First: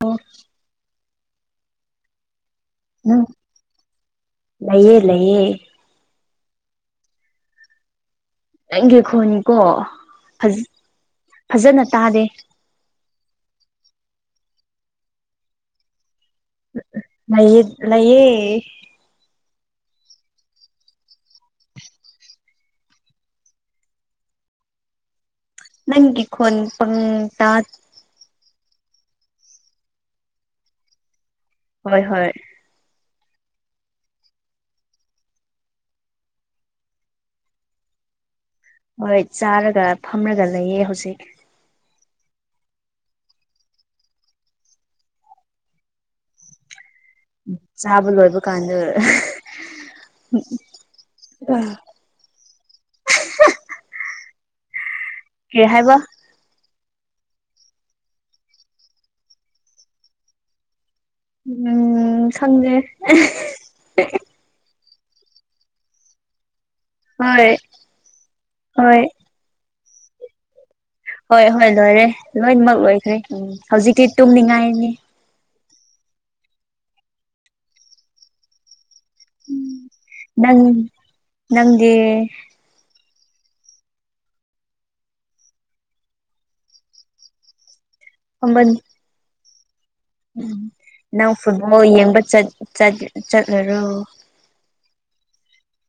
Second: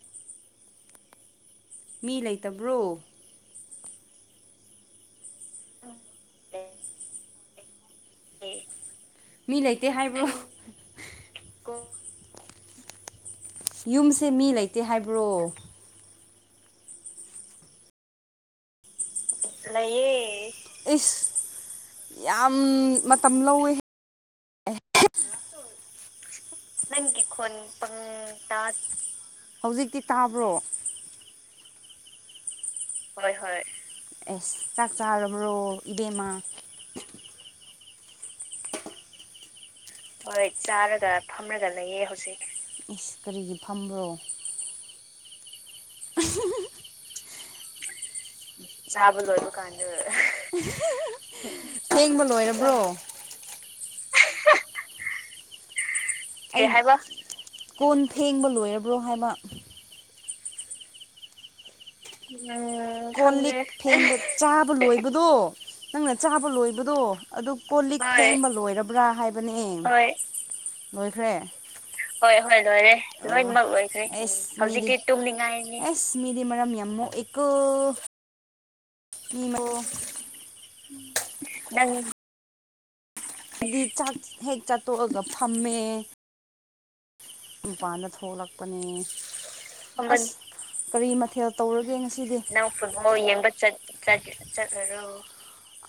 ꯑꯣ ꯃꯤ ꯂꯩꯇꯕ꯭ꯔꯣ ꯎꯝ ꯂꯩꯌꯦ ꯂꯩꯌꯦ ꯅꯪꯒꯤ ꯈꯣꯟꯅꯤꯀꯣ ꯃꯤ ꯂꯩꯇꯦ ꯍꯥꯏꯕ꯭ꯔꯣ ꯐꯖ ꯐꯖꯅ ꯇꯥꯗꯦ ꯌꯨꯝꯁꯦ ꯃꯤ ꯂꯩꯇꯦ ꯍꯥꯏꯕ꯭ꯔꯣ ꯂꯩꯌꯦ ꯂꯩꯌꯦ ꯂꯩꯌꯦ ꯏꯁꯁ ꯌꯥꯝ ꯃꯇꯝ ꯂꯧꯋꯦ ꯅꯪꯒꯤ ꯈꯣꯟ ꯄꯪ ꯅꯪꯒꯤ ꯈꯣꯟ ꯇꯥꯠ ꯄꯪ ꯇꯥꯠ ꯍꯧꯖꯤꯛꯇꯤ ꯇꯥꯕ꯭ꯔꯣ ꯍꯣꯏ ꯍꯣꯏ ꯍꯣꯏ ꯍꯣꯏ ꯑꯦꯁ ꯆꯥꯛ ꯆꯥꯔꯕ꯭ꯔꯣ ꯏꯗꯦꯝꯃ ꯍꯣꯏ ꯆꯥꯔꯒ ꯍꯣꯏ ꯐꯝꯔꯒ ꯂꯩꯌꯦ ꯆꯥꯔꯒ ꯍꯧꯖꯤꯛ ꯐꯝꯔꯒ ꯂꯩꯌꯦ ꯍꯧꯖꯤꯛ ꯏꯁ ꯀꯔꯤꯒꯤ ꯐꯝꯕ꯭ꯔꯣ ꯆꯥꯕ ꯂꯣꯏꯕ ꯀꯥꯟ ꯆꯥꯕ ꯂꯣꯏꯕ ꯀꯥꯟꯗ [unintelligible] ꯐꯦꯡꯕ ꯂꯣꯏꯔꯕ꯭ꯔꯣ ꯀꯩ ꯍꯥꯏꯕ ꯀꯩ ꯍꯥꯏꯕ ꯀꯣꯟ ꯐꯡꯕ ꯂꯣꯏꯔꯕ꯭ꯔꯣ ꯍꯥꯏꯕ ꯎꯝ ꯐ ꯈꯪꯗꯦ [unintelligible] ꯆꯥꯕ ꯂꯣꯏꯕꯗꯣ ꯅꯪꯅ ꯆꯥꯕ ꯂꯣꯏꯕ ꯑꯗꯨꯗꯣ ꯑꯗꯨ ꯍꯣꯏ ꯀꯣꯜ ꯂꯤꯛ ꯐꯦꯡꯕ ꯍꯣꯏ ꯂꯣꯏꯔꯕ꯭ꯔꯥ ꯍꯥꯏꯕꯅꯦ ꯂꯣꯏꯈ꯭ꯔꯦ ꯍꯣꯏ ꯍꯣꯏ ꯂꯣꯏꯔꯦ ꯍꯣꯏ ꯍꯣꯏ ꯂꯣꯏꯅꯃꯛ ꯂꯣꯏꯔꯦ ꯂꯣꯏꯈ꯭ꯔꯦ ꯎꯝ ꯂꯣꯏꯅꯃꯛ ꯂꯣꯏꯈ꯭ꯔꯦ ꯍꯧꯖꯤꯛꯇꯤ ꯍꯧꯖꯤꯛ ꯇꯨꯝꯅꯤꯡꯉꯥꯏꯅꯤ ꯇꯨꯝꯅꯤꯡꯉꯥꯏꯅꯦ ꯑꯁ ꯃꯤꯗꯤ ꯃꯔꯝ ꯌꯥꯝ ꯃꯣꯛꯏꯀꯣ ꯅꯪ ꯅꯪꯗꯤ ꯍꯥꯏꯗꯤ ꯆꯥꯛ ꯍꯦꯛ ꯆꯥꯠꯇꯣꯛꯑꯒ ꯐꯝꯃꯦ ꯃꯄꯥꯟꯗ ꯐꯝꯕ ꯊꯣꯛꯂꯛꯄꯅꯦ [unintelligible] ꯀꯔꯤ ꯅꯪ ꯃꯊꯦꯜ ꯐꯨꯠꯕꯣꯜ ꯇꯧꯔꯒꯦ ꯌꯦꯡꯕ ꯉꯁꯤꯗꯤ ꯆꯠ ꯅꯪ ꯆꯠ ꯐꯨꯠꯕꯣꯜ ꯌꯦꯡꯕ [unintelligible] ꯆꯠꯂꯔꯣ ꯆꯠꯔꯔꯣ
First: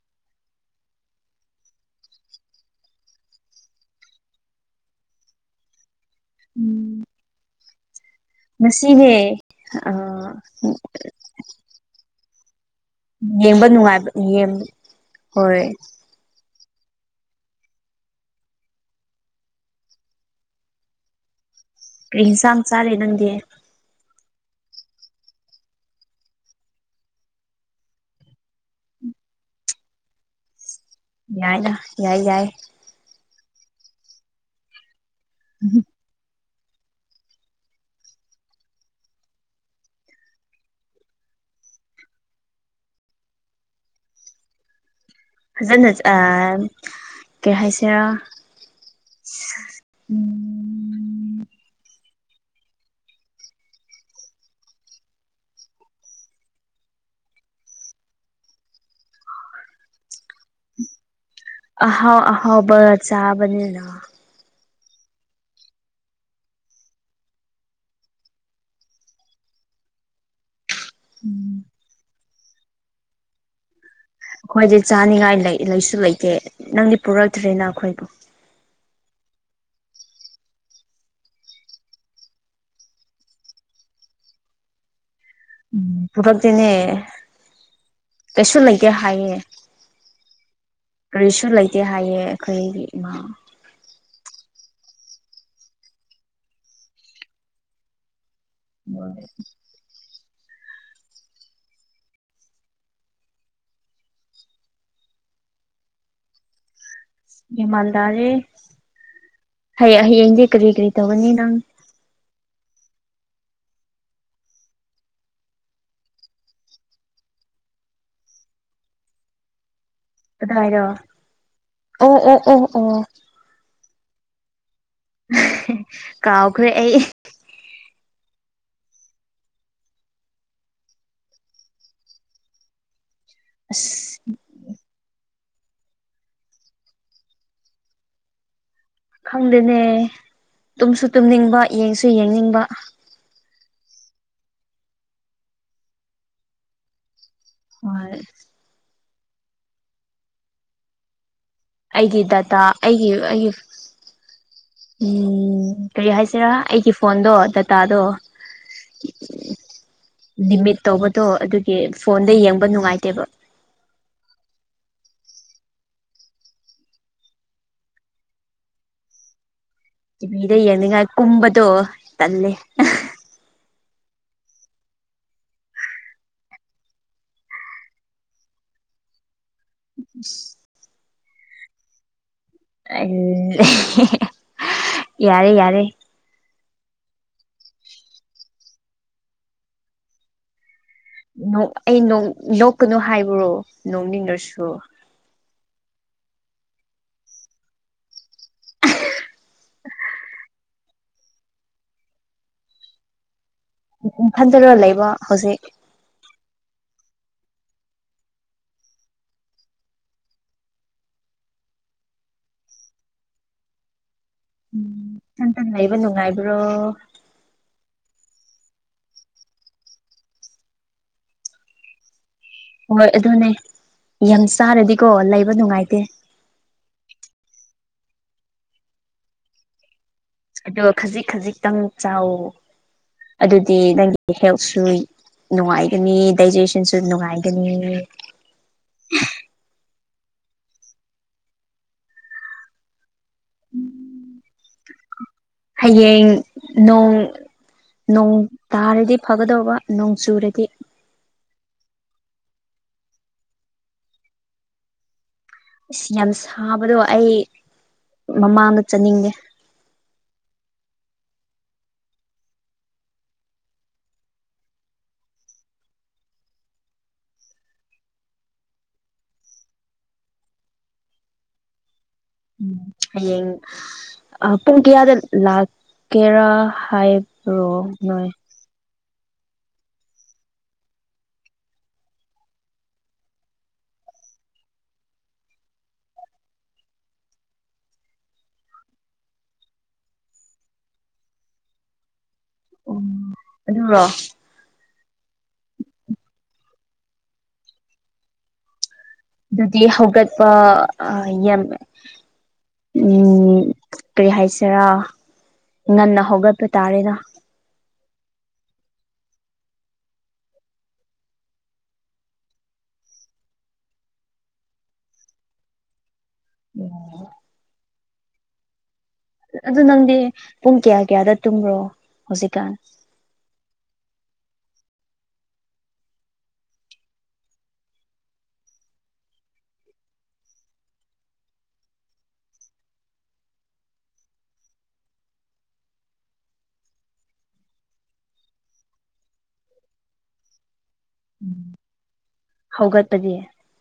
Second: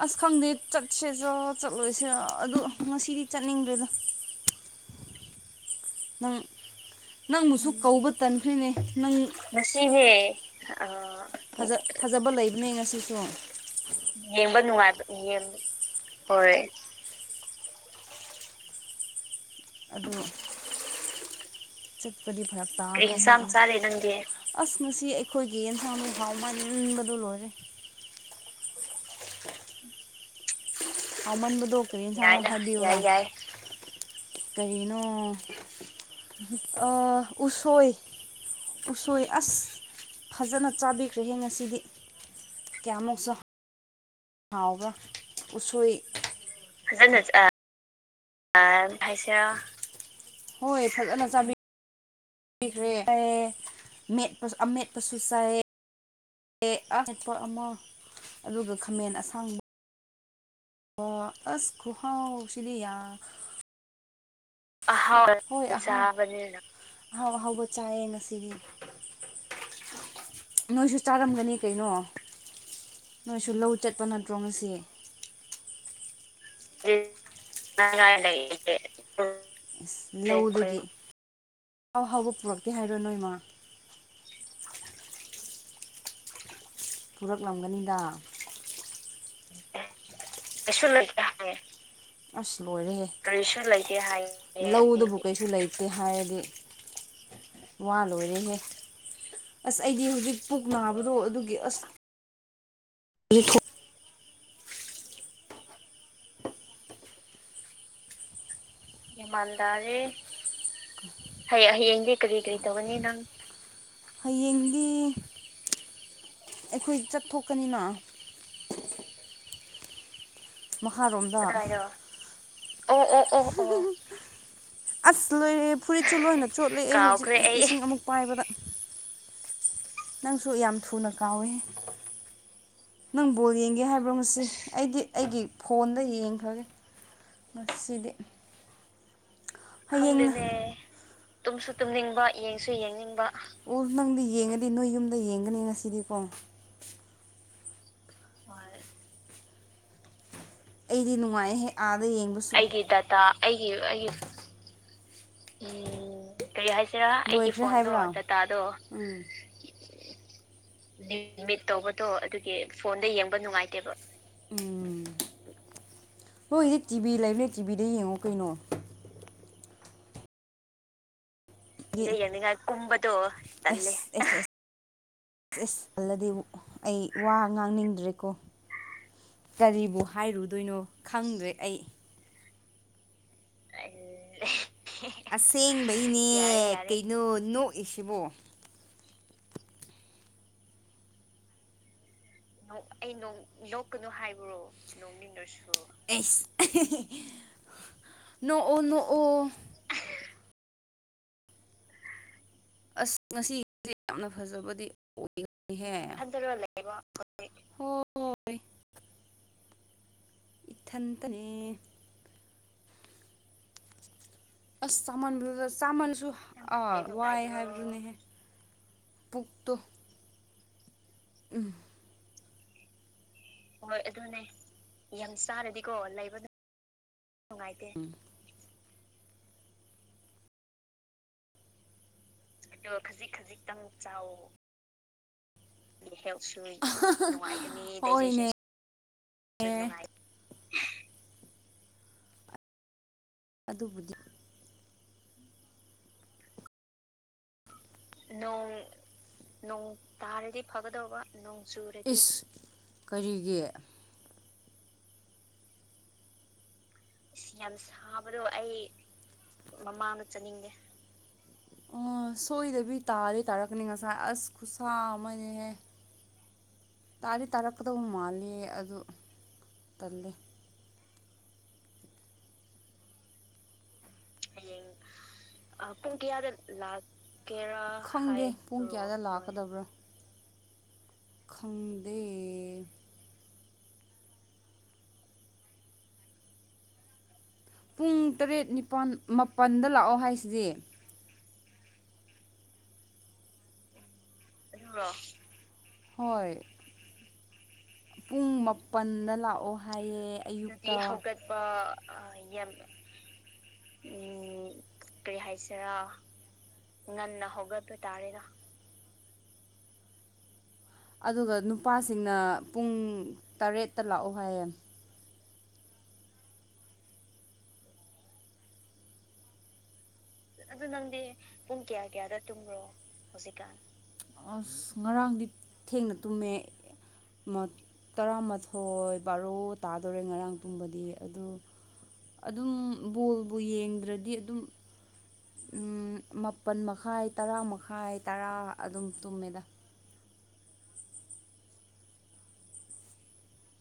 ꯑꯁ ꯈꯪꯗꯦ ꯆꯠꯁꯦꯂ ꯆꯠꯂꯣꯏꯁꯦꯔ ꯑꯗꯣ ꯉꯁꯤꯗꯤ ꯆꯠꯅꯤꯡꯗ꯭ꯔꯦꯗ ꯅꯪ ꯎꯝ ꯅꯪꯕꯨꯁꯨ ꯀꯧꯕ ꯇꯟꯈ꯭ꯔꯤꯅꯦ ꯅꯪ ꯉꯁꯤꯅꯦ ꯑ ꯉꯁꯤꯒꯤ ꯑ [unintelligible] ꯐꯖꯕ ꯂꯩꯕꯅꯦ ꯉꯁꯤ ꯎꯝ ꯌꯦꯡꯕ ꯅꯨꯡꯉꯥꯏꯕ ꯌꯦꯡ ꯌꯦꯡꯕ ꯅꯨꯡꯉꯥꯏꯕꯅꯦ ꯌꯦꯡꯉꯣ ꯍꯣꯏ ꯍꯣꯏ ꯑꯗꯨ ꯀꯔꯤ ꯆꯠꯄꯗꯤ ꯌꯦꯟꯁꯥꯡ ꯐꯔꯛ ꯆꯥꯔꯦ ꯇꯥꯏ ꯀꯩ ꯅꯪꯗꯤ ꯏꯟꯁꯥꯡ ꯆꯥꯔꯦ ꯅꯪꯗꯤ ꯑꯁ ꯉꯁꯤ ꯑꯩꯈꯣꯏꯒꯤ ꯌꯦꯟꯁꯥꯡ ꯗꯣ ꯍꯥꯎꯃꯟꯕꯅ ꯂꯣꯏꯔꯦ ꯌꯥꯏꯗ ꯍꯥꯃꯟꯕꯗꯣ ꯀꯔꯤ ꯌꯥꯏ ꯌꯥꯏ [unintelligible] ꯀꯔꯤꯅꯣ [unintelligible] ꯑ ꯎꯁꯣꯏ ꯎꯁꯣꯏ ꯑꯁ ꯐꯖꯅ ꯆꯥꯕꯤꯈ꯭ꯔꯦꯍꯦ ꯉꯁꯤꯗꯤ ꯀꯌꯥꯃꯨꯛꯁꯨ ꯍꯥꯎꯕꯔꯣ ꯐꯖꯅ ꯎꯁꯣꯏ ꯑ ꯐꯖꯟ ꯀꯩ ꯍꯥꯏꯁꯤꯔꯥ ꯍꯖ [unintelligible] ꯎꯝ ꯍꯣꯏ ꯐꯖꯅ ꯆꯥꯕꯤ [unintelligible] ꯑꯦ ꯑꯃꯦꯠꯄ ꯑꯃ ꯑꯗꯨꯒ ꯈꯥꯃꯦꯟ ꯑꯁꯥꯡꯕ ꯑꯣ ꯑꯁ ꯑꯍꯥꯎ ꯑꯍꯥꯎꯕ ꯈꯨꯍꯥꯎꯁꯤꯗꯤ ꯆꯥꯕꯅꯤꯅ [unintelligible] ꯍꯣꯏ ꯑꯍꯥꯎ ꯍꯥꯎꯕ ꯆꯥꯏ ꯌꯦ ꯉꯁꯤꯒꯤ [unintelligible] ꯅꯣꯏꯁꯨ ꯆꯥꯔꯝꯒꯅꯤ ꯎꯝ ꯀꯩꯅꯣ ꯅꯣꯏꯁꯨ ꯂꯧ ꯆꯠꯄꯅ ꯑꯩꯈꯣꯏꯗꯤ ꯆꯥꯅꯤꯡꯉꯥꯏ ꯂꯩ ꯂꯩꯁꯨ ꯂꯩꯇꯦ [unintelligible] ꯅꯪꯗꯤ ꯄꯨꯔꯛꯇ꯭ꯔꯦꯅ [unintelligible] ꯑꯩꯈꯣꯏꯕꯨ ꯑꯍꯥꯎ ꯍꯥꯎꯕ ꯄꯨꯔꯛꯇꯦ ꯍꯥꯏꯔꯣ ꯅꯣꯏ ꯃꯥ ꯎꯝ ꯄꯨꯔꯛꯇꯦꯅꯦ ꯄꯨꯔꯛꯂꯝꯒꯅꯤꯗ ꯀꯩꯁꯨ ꯂꯩꯇꯦ ꯍꯥꯏꯌꯦ ꯀꯩꯁꯨ ꯂꯩꯇꯦ ꯀꯔꯤꯁꯨ ꯍꯥꯏ ꯂꯩꯇꯦ ꯍꯥꯏꯌꯦ ꯑꯁ ꯑꯩꯈꯣꯏꯒꯤ ꯂꯣꯏꯔꯦꯍꯦ ꯏꯃꯥ ꯀꯔꯤꯁꯨ ꯂꯩ ꯂꯧꯗꯨꯕꯨ ꯀꯩꯁꯨ ꯂꯩꯇꯦ ꯍꯥꯏꯔꯗꯤ ꯋꯥ ꯂꯣꯏꯔꯦꯍꯦ [unintelligible] ꯑꯁ ꯑꯩꯗꯤ ꯍꯧꯖꯤꯛ ꯄꯨꯛ ꯅꯥꯕꯗꯣ ꯑꯗꯨꯒꯤ ꯑꯁ [unintelligible] ꯌꯥꯝꯃꯜꯗꯥꯔꯦ ꯌꯥꯝꯃꯥꯟ ꯍ ꯇꯥꯔꯦ ꯍꯌꯦꯡꯗꯤ ꯀꯔꯤ ꯀꯔꯤ ꯇꯧꯒꯅꯤ ꯅꯪ ꯍꯌꯦꯡ ꯍꯌꯦꯡꯗꯤ ꯀꯔꯤ ꯀꯔꯤ ꯇꯧꯒꯅꯤ ꯅꯪ ꯍꯌꯦꯡꯗꯤ ꯑꯩꯈꯣꯏ ꯆꯠꯊꯣꯛꯀꯅꯤꯅ ꯀꯗꯥꯏꯔꯣ ꯃꯍꯥꯔꯣꯝꯖ ꯑꯣ ꯑꯣ ꯑꯣ ꯑꯣ ꯑꯁ ꯂꯣꯏꯔꯦ ꯐꯨꯔꯤꯠ ꯆꯂꯣꯏꯅ ꯀꯥꯎꯈ꯭ꯔꯦ ꯆꯣꯠꯂꯦ ꯑꯩ ꯭ꯔꯦ ꯑꯩꯪ ꯑꯃꯨꯛ ꯄꯥꯏꯕꯗ ꯅꯪꯁꯨ ꯌꯥꯝ ꯊꯨꯅ ꯀꯥꯎꯋꯦ ꯅꯪ ꯕꯣꯜ ꯌꯦꯡꯒꯦ ꯍꯥꯏꯕ꯭ꯔꯣ ꯑꯁ ꯉꯁꯤ ꯑꯩꯗꯤ ꯑꯩꯒꯤ ꯐꯣꯟꯗ ꯌꯦꯡꯈ꯭ꯔꯒꯦ ꯉꯁꯤꯗꯤ ꯈꯪꯗꯦꯅꯦ ꯅꯦ ꯇꯨꯝꯁꯨ ꯇꯨꯝꯅꯤꯡꯕ ꯇꯨꯝꯁꯨ ꯌꯦꯡꯁꯨ ꯇꯨꯝꯅꯤꯡꯕ ꯌꯦꯡꯅꯤꯡꯕ ꯌꯦꯡꯁꯨ ꯌꯦꯡꯅꯤꯡꯕ ꯑꯣ ꯅꯪꯗꯤ ꯌꯦꯡꯉꯗꯤ ꯅꯣꯏ ꯌꯨꯝꯗ ꯌꯦꯡꯒꯅꯤ ꯉꯁꯤꯗꯤꯀꯣ ꯍꯣꯏ ꯑꯩꯗꯤ ꯅꯨꯡꯉꯥꯏ ꯍꯦꯛ ꯑꯥꯗ ꯑꯩꯒꯤ ꯌꯦꯡꯕꯁꯨ ꯗꯇꯥ ꯑꯩꯒꯤ ꯗꯇꯥ ꯑꯩꯒꯤꯒꯤ ꯎꯝ ꯎꯝ ꯀꯔꯤ ꯍꯥꯏꯁꯤꯔꯥ ꯀꯔꯤ ꯑꯩꯒꯤ ꯍꯥꯏꯁꯤꯔꯥ ꯐꯣꯟꯗꯣ ꯑꯩꯒꯤ ꯐꯣꯟꯗꯣ ꯗꯇꯥꯗꯣ ꯗꯇꯥꯗꯣ ꯂꯤꯃꯤꯠ ꯇꯧꯕꯗꯣ ꯂꯤꯃꯤꯠ ꯑꯗꯨꯒꯤ ꯇꯧꯕꯗꯣ ꯐꯣꯟꯗ ꯑꯗꯨꯒꯤ ꯌꯦꯡꯕ ꯐꯣꯟꯗ ꯅꯨꯡꯉꯥꯏꯇꯦꯕ ꯌꯦꯡꯕ ꯅꯨꯡꯉꯥꯏꯇꯦꯕ ꯎꯝ ꯍꯣꯏ ꯍꯧꯖꯤꯛ ꯇꯤꯚꯤ ꯂꯩꯕꯅꯦ ꯇꯤꯕꯤꯗ ꯌꯦꯡꯉꯣ ꯀꯩꯅꯣ ꯇꯤꯚꯤꯗ ꯌꯦꯡꯅꯤꯡꯉꯥꯏ ꯀꯨꯝꯕꯗꯣ ꯇꯜꯂꯦ ꯇꯣꯦ ꯏꯁꯁ ꯑꯜꯂꯗꯤ ꯑꯩ ꯋꯥ ꯉꯥꯡꯅꯤꯡꯗ꯭ꯔꯦꯀꯣ ꯀꯔꯤꯕꯨ ꯍꯥꯏꯔꯨꯗꯣꯏꯅꯣ ꯈꯪꯗ꯭ꯔꯦ ꯑꯩ ꯑꯩ ꯌꯥꯔꯦ ꯑꯁꯦꯡꯕꯒꯤꯅꯦ ꯀꯩꯅꯣ ꯅꯣꯛꯏꯁꯤꯕꯣ ꯑꯩ ꯅꯣꯛ ꯂꯣꯛꯀꯅꯨ ꯑꯩ ꯅꯣꯛ ꯍꯥꯏꯕ꯭ꯔꯣ ꯅꯣꯛꯀꯅꯨ ꯍꯥꯏꯕ꯭ꯔꯣ ꯅꯣꯛꯅꯤꯡꯂꯁꯨ ꯅꯣꯛꯑꯣ ꯅꯣꯛꯑꯣ ꯑꯁ ꯉꯁꯤ ꯌꯥꯝꯅ ꯏꯊꯟꯇꯔ ꯐꯖꯕꯗꯤ ꯂꯩꯕ ꯍꯧꯖꯤꯛ ꯑꯣꯏꯍꯦ ꯍ ꯏꯊꯟꯇꯅꯤ ꯑꯁ ꯎꯝ ꯆꯥꯃꯜ ꯏꯊꯟꯇ ꯂꯩꯕ ꯆꯥꯃꯜꯁꯨ ꯅꯨꯡꯉꯥꯏꯕ꯭ꯔꯣ ꯑꯥꯎ ꯋꯥꯏ ꯍꯥꯏꯕꯗꯨꯅꯦꯍꯦ ꯄꯨꯛꯇꯣ ꯎꯝ ꯍꯣꯏ ꯑꯗꯨꯅꯦ ꯍꯣꯏ ꯑꯗꯨꯅꯦ ꯌꯥꯝ ꯆꯥꯔꯗꯤꯀꯣ ꯌꯥꯝ ꯂꯩꯕ ꯆꯥꯔꯗꯤꯀꯣ ꯅꯨꯡꯉꯥꯏꯇꯦ ꯂꯩꯕꯗ ꯅꯨꯡꯉꯥꯏꯇꯦ ꯑ ꯈꯖꯤꯛ ꯈꯖꯤꯛꯇꯪ ꯆꯥꯎ ꯑꯗꯣ ꯈꯖꯤꯛ ꯑꯗꯨꯗꯤ ꯈꯖꯤꯛꯇꯪ ꯆꯥꯎꯋꯣ ꯅꯪꯒꯤ ꯍꯦꯜꯠꯁꯨ ꯅꯨꯡꯉꯥꯏꯒꯅꯤ ꯍꯦꯜꯠ ꯁꯨꯏ ꯗꯥꯏꯖꯦꯁꯟꯁꯨ ꯅꯨꯡꯉꯥꯏꯒꯅꯤ ꯗꯥꯏꯖꯦꯁꯟꯁꯨ ꯅꯨꯡꯉꯥꯏ ꯑꯗꯨꯕꯨꯗꯤ ꯍꯌꯦꯡ ꯅꯣꯡ ꯅꯣꯡ ꯇꯥꯔꯗꯤ ꯐꯒꯗꯧꯕ ꯅꯣꯡ ꯆꯨꯔꯗꯤ ꯣꯡ ꯆꯦ ꯏꯁ ꯀꯔꯤꯒꯤ ꯌꯥꯝ ꯁꯥꯕꯗꯣ ꯑꯩ ꯏꯁ ꯌꯥꯝ ꯁꯥꯕꯗꯣ ꯑꯩ ꯃꯃꯥꯡꯗ ꯆꯠꯅꯤꯡꯗꯦ ꯃꯃꯥꯡꯗ ꯆꯠꯅꯤꯡꯒꯦ ꯁꯣꯏꯗꯕꯤ ꯇꯥꯗ ꯇꯥꯔꯛꯀꯅꯤ ꯉꯁꯥꯏ ꯑꯁ ꯈꯨꯠꯁꯥ ꯑꯃꯅꯦꯍꯦ ꯇꯥꯗꯤ ꯇꯥꯔꯛꯄꯗꯕꯨ ꯃꯥꯜꯂꯤ ꯑꯗꯨ ꯇꯜꯂ ꯎꯝ ꯍꯌꯦ ꯄꯨꯡ ꯍꯌꯦꯡ ꯀꯌꯥꯗ ꯑ ꯄꯨꯡ ꯂꯥꯛꯀꯦꯔꯥ ꯀꯌꯥꯗ ꯍꯥꯏꯕ꯭ꯔꯣ ꯂꯥꯛꯀꯦꯔꯥ ꯅꯣꯏ ꯈꯪꯗꯦ ꯄꯨꯡ ꯀꯌꯥꯗ ꯂꯥꯛꯀꯗꯕ꯭ꯔꯣ ꯈꯪꯗꯦ ꯄꯨꯡ ꯇꯔꯦꯠ ꯅꯤꯄꯥꯜ ꯃꯥꯄꯜꯗ ꯂꯥꯛꯑꯣ ꯍꯥꯏꯁꯤꯗꯤ ꯎ ꯍꯣꯏ ꯄꯨꯡ ꯄꯟꯗ ꯂꯥꯛꯑꯣ ꯑꯗꯨꯗꯤ ꯍꯥꯏꯌꯦꯦ ꯍꯧꯒꯠꯄ ꯑꯌꯨꯛꯇꯠꯄ ꯌꯥꯝ ꯌꯥꯝ ꯎꯝ ꯀꯔꯤ ꯍꯥꯏꯁꯔꯥ ꯀꯔꯤ ꯍꯥꯏꯁꯤꯔꯥ ꯉꯟꯅ ꯍꯧꯒꯠꯄ ꯇꯥꯔꯦꯔ ꯑꯗꯨꯒ ꯅꯨꯄꯥꯁꯤꯡꯅ ꯄꯨꯡ ꯇꯔꯦꯠꯇ ꯂꯥꯛꯑꯣ ꯍꯥꯏꯌꯦ ꯑꯣꯝ ꯑꯗꯨ ꯅꯪꯗꯤ ꯄꯨꯡ ꯑꯗꯨ ꯀꯌꯥ ꯅꯪꯗꯤ ꯀꯌꯥꯗ ꯇꯨꯝꯕ꯭ꯔꯣ ꯄꯨꯡ ꯀꯌꯥ ꯀꯌꯥꯗ ꯍꯧꯖꯤꯛꯀꯥꯟ ꯇꯨꯝꯕ꯭ꯔꯣ ꯍꯧꯖꯤꯛꯀꯥꯟ ꯑꯁ ꯉꯔꯥꯡꯗꯤ ꯊꯦꯡꯅ ꯇꯨꯝꯃꯦ ꯇꯔꯥꯃꯥꯊꯣꯏ ꯕꯥꯔꯣ ꯇꯥꯗꯣꯔꯦ ꯉꯔꯥꯡ ꯇꯨꯝꯕꯗꯤ ꯑꯗꯨ ꯑꯗꯨꯝ ꯕꯣꯜꯕꯨ ꯌꯦꯡꯗ꯭ꯔꯗꯤ ꯑꯗꯨꯝ ꯃꯥꯄꯜ ꯃꯈꯥꯏ ꯇꯔꯥ ꯃꯈꯥꯏ ꯇꯔꯥ ꯑꯗꯨꯝ ꯇꯨꯝꯃꯦꯗ [unintelligible] ꯍꯧꯒꯄꯗꯤꯦ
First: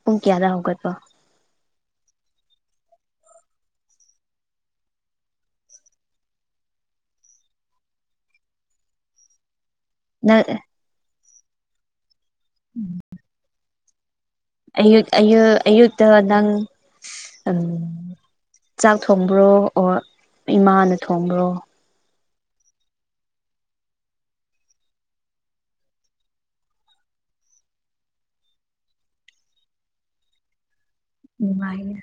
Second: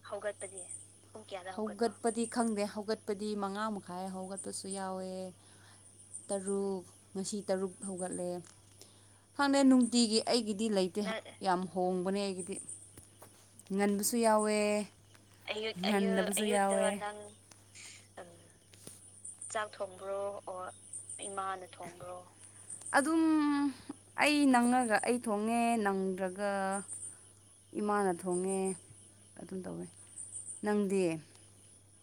ꯍꯧꯒꯠꯄꯒꯦ ꯍꯧꯒꯠꯄꯗꯤ ꯈꯪꯗꯦ ꯍꯧꯒꯠꯄꯗꯤ ꯃꯉꯥ ꯃꯈꯥꯏ ꯍꯧꯒꯠꯄꯁꯨ ꯌꯥꯎꯋꯦ ꯇꯔꯨꯛ ꯉꯁꯤ ꯇꯔꯨꯛ ꯍꯧꯒꯠꯂꯦ ꯍꯪꯅꯦ ꯅꯨꯡꯇꯤꯒꯤ ꯅꯪ ꯑꯩꯒꯤꯗꯤ ꯂꯩꯇꯦ ꯌꯥꯝ ꯍꯣꯡꯕꯅꯦ ꯑꯩꯒꯤꯗꯤ ꯉꯟꯕꯁꯨ ꯌꯥꯎꯋꯦ ꯑꯌꯨꯛ ꯑꯌꯨꯛ ꯑꯌꯨꯛꯇ ꯉꯟꯗꯕꯁꯨ ꯅꯪ ꯌꯥꯎꯋꯦ ꯆꯥꯛ ꯊꯣꯡꯕ꯭ꯔꯣ ꯆꯥꯛ ꯑꯣꯔ ꯊꯣꯡꯕ꯭ꯔꯣ ꯑꯣꯔ ꯏꯃꯥꯅ ꯊꯣꯡꯕ꯭ꯔꯣ ꯏꯃꯥꯅ ꯊꯣꯡꯕ꯭ꯔꯣ ꯑꯗꯨꯝ ꯑꯩ ꯅꯪꯉꯒ ꯑꯩ ꯊꯣꯡꯉꯦ ꯅꯪꯗ꯭ꯔꯒ ꯏꯃꯥꯅ ꯊꯣꯡꯉꯦ ꯑꯗꯨꯝ ꯇꯧꯋꯦ ꯅꯪꯗꯤ ꯅꯨꯡꯉꯥꯏꯦ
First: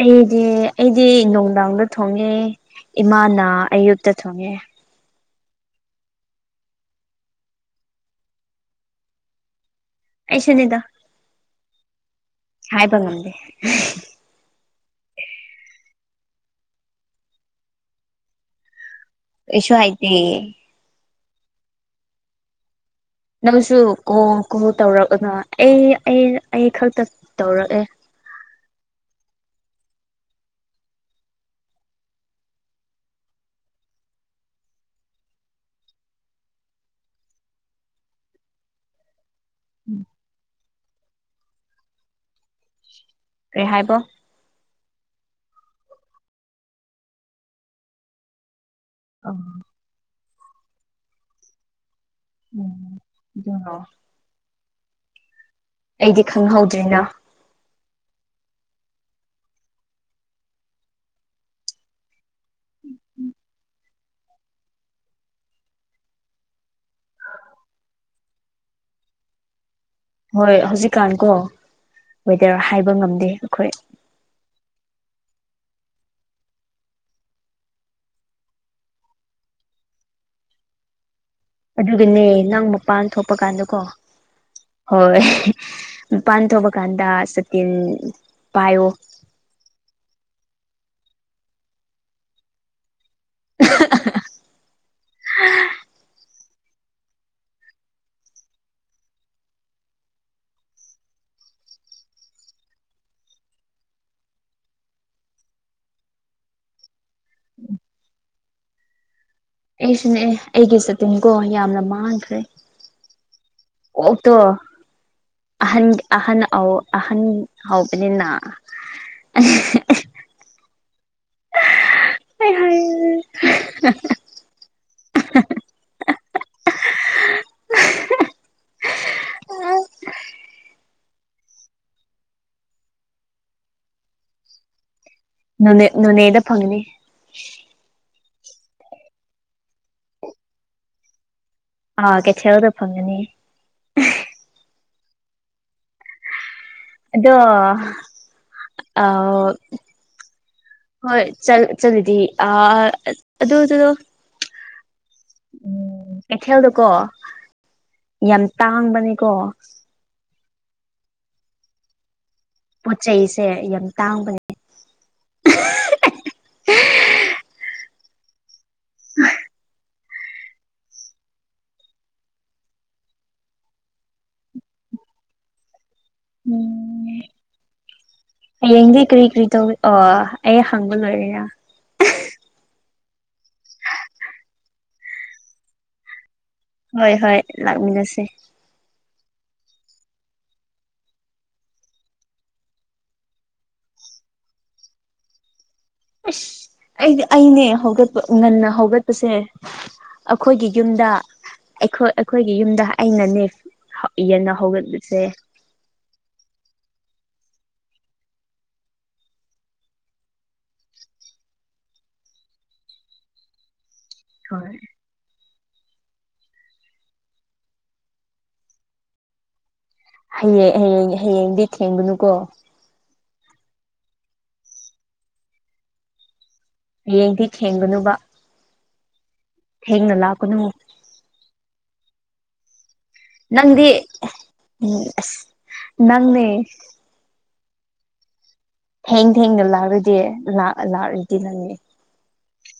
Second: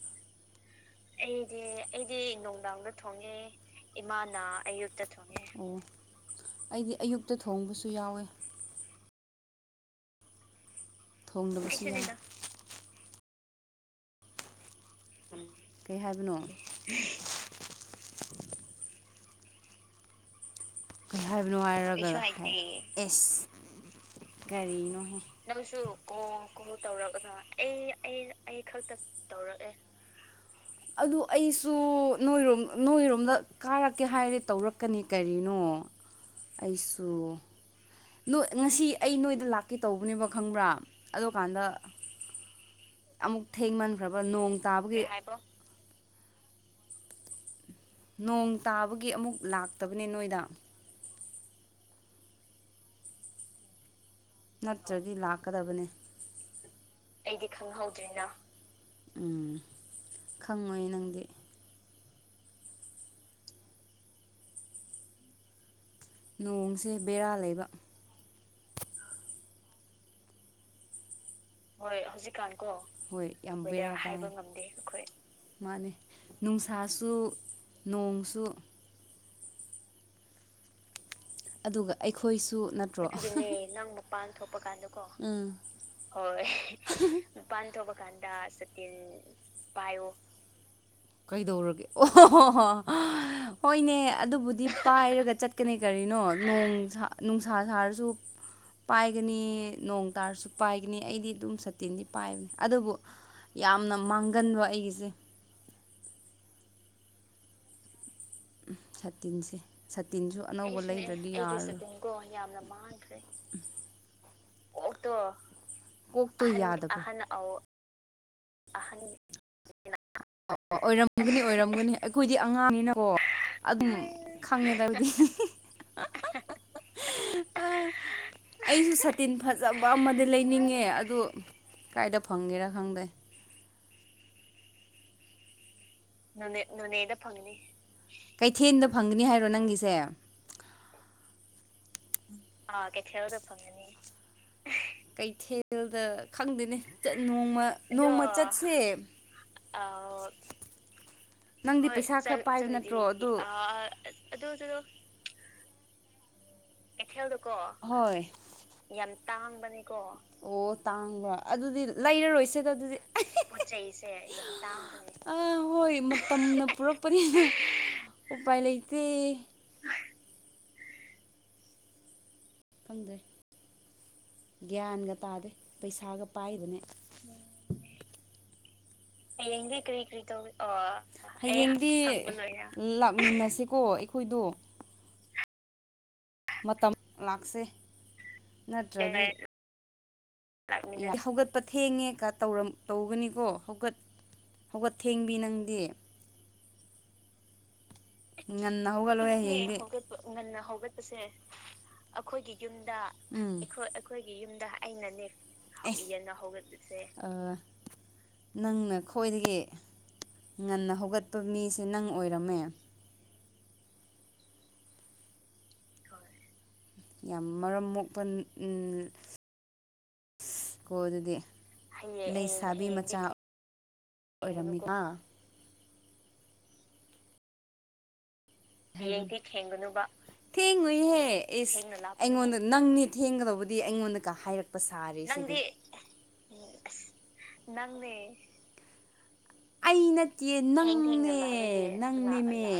ꯑꯩꯗꯤꯦ ꯑꯩꯗꯤ ꯑꯩꯗꯤ ꯅꯨꯡꯗꯥꯡꯗ ꯊꯣꯡꯉꯦ ꯏꯃꯥꯅ ꯑꯌꯨꯛꯇ ꯏꯃꯥꯅ ꯊꯣꯡꯉꯦ ꯑꯌꯨꯛꯇ ꯊꯣꯡꯉꯦ ꯑꯣ ꯑꯩꯗꯤ ꯑꯌꯨꯛꯇ ꯊꯣꯡꯕꯁꯨ ꯌꯥꯎꯋꯦ ꯑꯦꯁꯅꯤꯗ ꯊꯣꯡꯗꯅꯕ ꯍꯥꯏꯕ ꯉꯝꯗꯤ ꯀꯩ ꯍꯥꯏꯕꯅꯣ ꯑꯦꯁꯣ ꯍꯥꯏꯥꯏꯇ ꯍꯥꯏꯕ ꯅꯨꯡꯉꯥꯏꯔꯒ ꯅꯪꯁꯨ ꯀꯣ ꯀꯣ ꯇꯧꯔꯛꯅ ꯅꯪꯁꯨ ꯑꯩ ꯀꯣ ꯑꯩ ꯀꯣ ꯑꯩ ꯈꯛꯇ ꯇꯧꯔꯛꯑꯅ ꯇꯧꯔꯛꯑꯦ ꯑꯩ ꯑꯩ ꯑꯩ ꯈꯛꯇ ꯇꯧꯔꯛꯑꯦ ꯑꯗꯨ ꯑꯩꯁꯨ ꯅꯣꯏꯔꯣꯝ ꯅꯣꯏꯔꯣꯝꯗ ꯀꯥꯔꯛꯀꯦ ꯍꯥꯏꯔꯦ ꯇꯧꯔꯛꯀꯅꯤ ꯀꯔꯤꯅꯣ ꯑꯩꯁꯨ ꯅꯣꯏ ꯉꯁꯤ ꯑꯩ ꯅꯣꯏꯗ ꯂꯥꯛꯀꯦ ꯇꯧꯕꯅꯦꯕ ꯈꯪꯕ꯭ꯔꯥ ꯑꯗꯨꯀꯥꯟꯗ ꯑꯃꯨꯛ ꯀꯩ ꯍꯥꯏꯕꯣ ꯊꯦꯡꯃꯟꯈ꯭ꯔꯕ ꯅꯣꯡ ꯇꯥꯕꯒꯤꯕ ꯅꯣꯡ ꯇꯥꯕꯒꯤ ꯑ ꯑꯃꯨꯛ ꯎꯝ ꯂꯥꯛꯇꯕꯅꯦ ꯅꯣꯏꯗ ꯎꯝ ꯌꯥ ꯅꯠꯇ꯭ꯔꯗꯤ ꯂꯥꯛꯀꯗꯕꯅꯦ ꯑꯩꯗꯤ ꯈꯪꯍꯧꯗ꯭ꯔꯤꯅ ꯑꯩꯗꯤ ꯈꯪꯍꯧꯗ꯭ꯔꯦꯅ ꯎꯝ ꯈꯪꯉꯣꯏ ꯅꯪꯗꯤ ꯎꯝ ꯎꯝ ꯅꯣꯡꯁꯦ ꯕꯦꯔꯥ ꯂꯩꯕ ꯍꯣꯏ ꯍꯧꯖꯤꯛꯀꯥꯟ ꯀꯣ ꯍꯣꯏ ꯍꯧꯖꯤꯛꯀꯥꯟ ꯀꯣ ꯍꯣꯏ ꯌꯥꯝ ꯍꯥꯏꯕ ꯉꯝꯗꯦ ꯑꯩꯈꯣꯏ ꯃꯥꯅꯦ ꯅꯨꯡꯁꯥꯁꯨ ꯅꯣꯡꯁꯨ ꯑꯗꯨꯒ ꯑꯗꯨꯒꯅꯦ ꯑꯩꯈꯣꯏꯁꯨ ꯅꯪ ꯃꯄꯥꯟ ꯅꯠꯇ꯭ꯔꯣ ꯊꯣꯛꯄ ꯀꯥꯟꯗꯀꯣ ꯅꯪ ꯃꯄꯥꯟ ꯊꯣꯛꯄ ꯀꯥꯟꯗꯣ ꯍꯣꯏ ꯎꯝ ꯃꯄꯥꯟ ꯍꯣꯏ ꯊꯣꯛꯄ ꯀꯥꯟꯗ ꯃꯄꯥꯟ ꯁꯇꯤꯟ ꯊꯣꯛꯄ ꯀꯥꯟꯗ ꯄꯥꯏꯌꯣ ꯁꯇꯤꯟ ꯄꯥꯏꯣ ꯀꯩꯗꯧꯔꯒꯦ ꯑꯣ ꯍꯣ ꯍꯣ ꯍꯣꯏꯅꯦ ꯑꯗꯨꯕꯨꯗꯤ ꯄꯥꯏꯔꯒ ꯆꯠꯀꯅꯤ ꯀꯔꯤ ꯀꯩꯅꯣ ꯅꯨꯡꯁꯥ ꯁꯥꯔꯁꯨ ꯄꯥꯏꯒꯅꯤ ꯅꯣꯡ ꯇꯥꯔꯁꯨ ꯄꯥꯏꯒꯅꯤ ꯑꯩꯗꯤ ꯑꯗꯨꯝ ꯁꯇꯤꯟꯗꯤ ꯄꯥꯏꯕꯅꯤ ꯑꯗꯨꯕꯨ ꯌꯥꯝꯅ ꯃꯥꯡꯒꯟꯕ ꯑꯩꯒꯤꯁꯦ ꯎꯝ ꯁꯥꯇꯤꯟꯁꯦ ꯑꯩꯁꯨꯅꯦ ꯁꯥꯇꯤꯟꯁꯨ ꯑꯩꯒꯤ ꯑꯅꯧꯕ ꯂꯩꯗ꯭ꯔꯗꯤ ꯁꯇꯤꯟꯀꯣ ꯌꯥꯔ ꯌꯥꯝꯅ ꯌꯥꯝꯅ ꯃꯥꯡꯈ꯭ꯔꯦ [inaudible] ꯑꯣ ꯇꯣ ꯀꯣꯛꯇꯣ ꯑꯍꯟ ꯑꯍꯟ ꯑꯍꯟ ꯍꯧꯕꯅꯤꯅ ꯑꯍ [unintelligible] ꯑꯣꯏꯔꯝ ꯑꯗꯨꯒꯤ ꯑꯣꯏꯔꯝꯒꯅꯤ ꯑꯩꯈꯣꯏꯗꯤ ꯑꯉꯥꯡꯅꯤꯅꯀꯣ ꯑꯗꯨꯝ ꯈꯪꯉꯦꯗ ꯑ ꯑꯩꯁꯨ ꯁꯇꯤꯟ ꯐꯖꯕ ꯑꯃꯗꯤ ꯂꯩꯅꯤꯡꯉꯦ ꯑꯗꯨ ꯀꯥꯏꯗ ꯐꯪꯒꯦꯔꯥ ꯈꯪꯗꯦ ꯅ‌ꯣꯅꯦ ꯅꯣꯅꯦꯗ ꯐꯪꯅꯤ ꯅ‌ꯦꯗ ꯐꯪꯅꯤ ꯀꯩꯊꯦꯜꯗ ꯐꯪꯒꯅꯤ ꯍꯥꯏꯔꯣ ꯅꯪꯒꯤꯁꯦ ꯑꯥ ꯀꯩꯊꯦꯜꯗ ꯑ ꯐꯪꯒꯅꯤ ꯀꯩꯊ‌ꯦꯜ ꯗ ꯀꯩꯊꯦꯜꯗ ꯈꯪꯗꯦꯅꯦ ꯑꯗꯣ ꯅꯣꯡꯃ ꯅꯣꯡꯃ ꯆꯠꯁꯦ ꯑꯥ ꯑ‌ꯧ ꯍꯣꯏ ꯆꯠ ꯅꯪꯗꯤ ꯄꯩꯁꯥ ꯆꯠꯂꯗꯤ ꯈꯔ ꯄꯥꯏꯕ ꯑꯥ ꯅꯠꯇ꯭ꯔꯣ ꯑꯗꯨ ꯑ ꯑꯗꯨꯗꯣ ꯑꯗꯨ ꯑꯗꯨ ꯎꯝ ꯈꯩꯊ‌‌ꯦꯜꯗ‌‌‍ꯣ ꯀꯩꯊꯦꯜꯗꯀꯣ ꯍꯣꯏ ꯌꯥꯝ ꯇꯥꯡꯕꯅꯤꯀꯣ ꯇꯥꯡꯕꯅꯤꯀꯣ ꯑꯣ ꯇꯥꯡꯕ ꯑꯗꯨꯗꯤ ꯂꯩꯔꯔꯣꯏꯁꯤꯗ ꯑꯗꯨꯗꯤ ꯄꯣꯠ ꯄ‌ꯣꯠ ꯆꯩꯁꯦ ꯌꯥꯝ ꯆꯩꯁ‌ꯦ ꯇꯥꯡꯕꯅꯦ ꯌꯥꯝ ꯇꯥꯡꯕꯅ‌‌ꯦ ꯑꯥ ꯍꯣꯏ ꯃꯇꯝꯅ ꯄꯨꯔꯛꯄꯅꯤꯅ ꯎꯄꯥꯏ ꯂꯩꯇꯦ ꯈꯪꯗꯦ ꯒ꯭ꯌꯥꯟꯒ ꯇꯥꯗꯦ ꯄꯩꯁꯥꯒ ꯄꯥꯏꯕꯅꯦ ꯎꯝ ꯍꯌꯦꯡꯗꯤ ꯀꯔꯤ ꯀꯔꯤ ꯇꯧ ꯍꯌꯦꯡꯗꯤ ꯀꯔꯤ ꯀꯔꯤ ꯑꯣ ꯇꯧꯏ ꯑꯩ ꯑ‌ꯣ ꯍꯪꯕ ꯂꯣꯏꯔꯦꯅ ꯍꯌ‌ꯦꯡꯗꯤ ꯂꯥꯛꯃꯤꯟꯅꯁꯤꯀꯣ ꯑꯩꯈꯣꯏꯗꯣ ꯃꯇꯝ ꯍꯣꯏ ꯍꯣꯏ ꯂꯥꯛꯁꯦ ꯂꯥꯛꯃꯤꯟꯅꯁꯦ ꯅꯠꯇ꯭ꯔꯒ ꯂꯥꯛꯃꯤꯟ ꯅ ꯁ‌ꯦ ꯍꯧꯒꯠꯄ ꯊꯦꯡꯉꯦ ꯀꯥ ꯇꯧꯔꯝ ꯇꯧꯒꯅꯤꯀꯣ ꯍꯧꯒꯠ ꯍꯧꯀꯠ ꯊꯦꯡꯕꯤ ꯅꯪꯗꯤ ꯑꯁ ꯑꯩꯗꯤ ꯑꯩꯅꯦ ꯍꯧꯒꯠ ꯉꯟꯅ ꯍꯧꯒꯠꯂꯣ ꯍꯧꯒꯠꯄꯁꯦ ꯍꯌꯦꯡꯗꯤ ꯉꯟꯅ ꯑꯩꯈꯣꯏꯒꯤ ꯌꯨꯝꯗ ꯍꯧꯒꯠꯄꯁꯦ ꯑꯩꯈꯣꯏ ꯑꯩꯈꯣꯏꯒꯤ ꯌꯨꯝꯗ ꯑꯩꯅꯅꯦ ꯌꯦꯟꯅ ꯍꯧꯒꯠꯄꯁꯦ ꯌꯦꯅ ꯍꯧꯒꯠꯄꯁ‌ꯦ ꯑ ꯅꯪꯅ ꯈ꯭ꯋꯥꯏꯗꯒꯤ ꯉꯟꯅ ꯍꯧꯒꯠꯄ ꯃꯤꯁꯦ ꯅꯪ ꯑꯣꯏꯔꯝꯃꯦ ꯍꯣꯏ ꯌꯥꯝ ꯃꯔꯝ ꯃꯣꯛꯄ ꯎꯝ ꯍꯌꯦꯡ ꯑꯌ‌‌ꯦꯡ ꯍꯌꯦꯡꯗꯤ ꯊꯦꯡꯒꯅꯨꯀꯣ ꯊꯥꯕꯤ ꯃꯆꯥ ꯑꯣꯏꯔꯝꯃꯤꯕ ꯍꯌꯦꯡꯗꯤ ꯊꯦꯡꯒꯅꯨꯕ ꯍꯌ‌ꯦꯡꯗꯤ ꯊꯦꯡꯒꯨꯕ ꯊꯦꯡꯅ ꯂꯥꯛꯀꯅꯨ ꯊ‌‌ꯦꯡꯉ‌ꯣꯏ ꯍ‍ꯦ ꯏꯁ ꯑꯩꯉꯣꯟꯗ ꯅꯪꯅꯤ ꯊꯦꯡꯒꯗꯧꯕꯗꯤ ꯅꯪꯗꯤ ꯑꯩꯉꯣꯟꯗꯒ ꯍꯥꯏꯔꯛꯄ ꯎꯝ ꯁꯥꯔꯤ ꯑꯁ ꯁꯤꯗꯤ ꯅꯪꯅꯦ ꯅꯪꯗꯤ ꯅꯪꯅꯦ ꯊꯦꯡ ꯊꯦꯡꯅ ꯑꯩ ꯂꯥꯛꯔꯗꯤ ꯅꯠꯇꯤꯌ‌ꯦ ꯅꯪꯅꯦ ꯂꯥꯛꯔꯗꯤ ꯅꯪꯅꯤꯃꯤ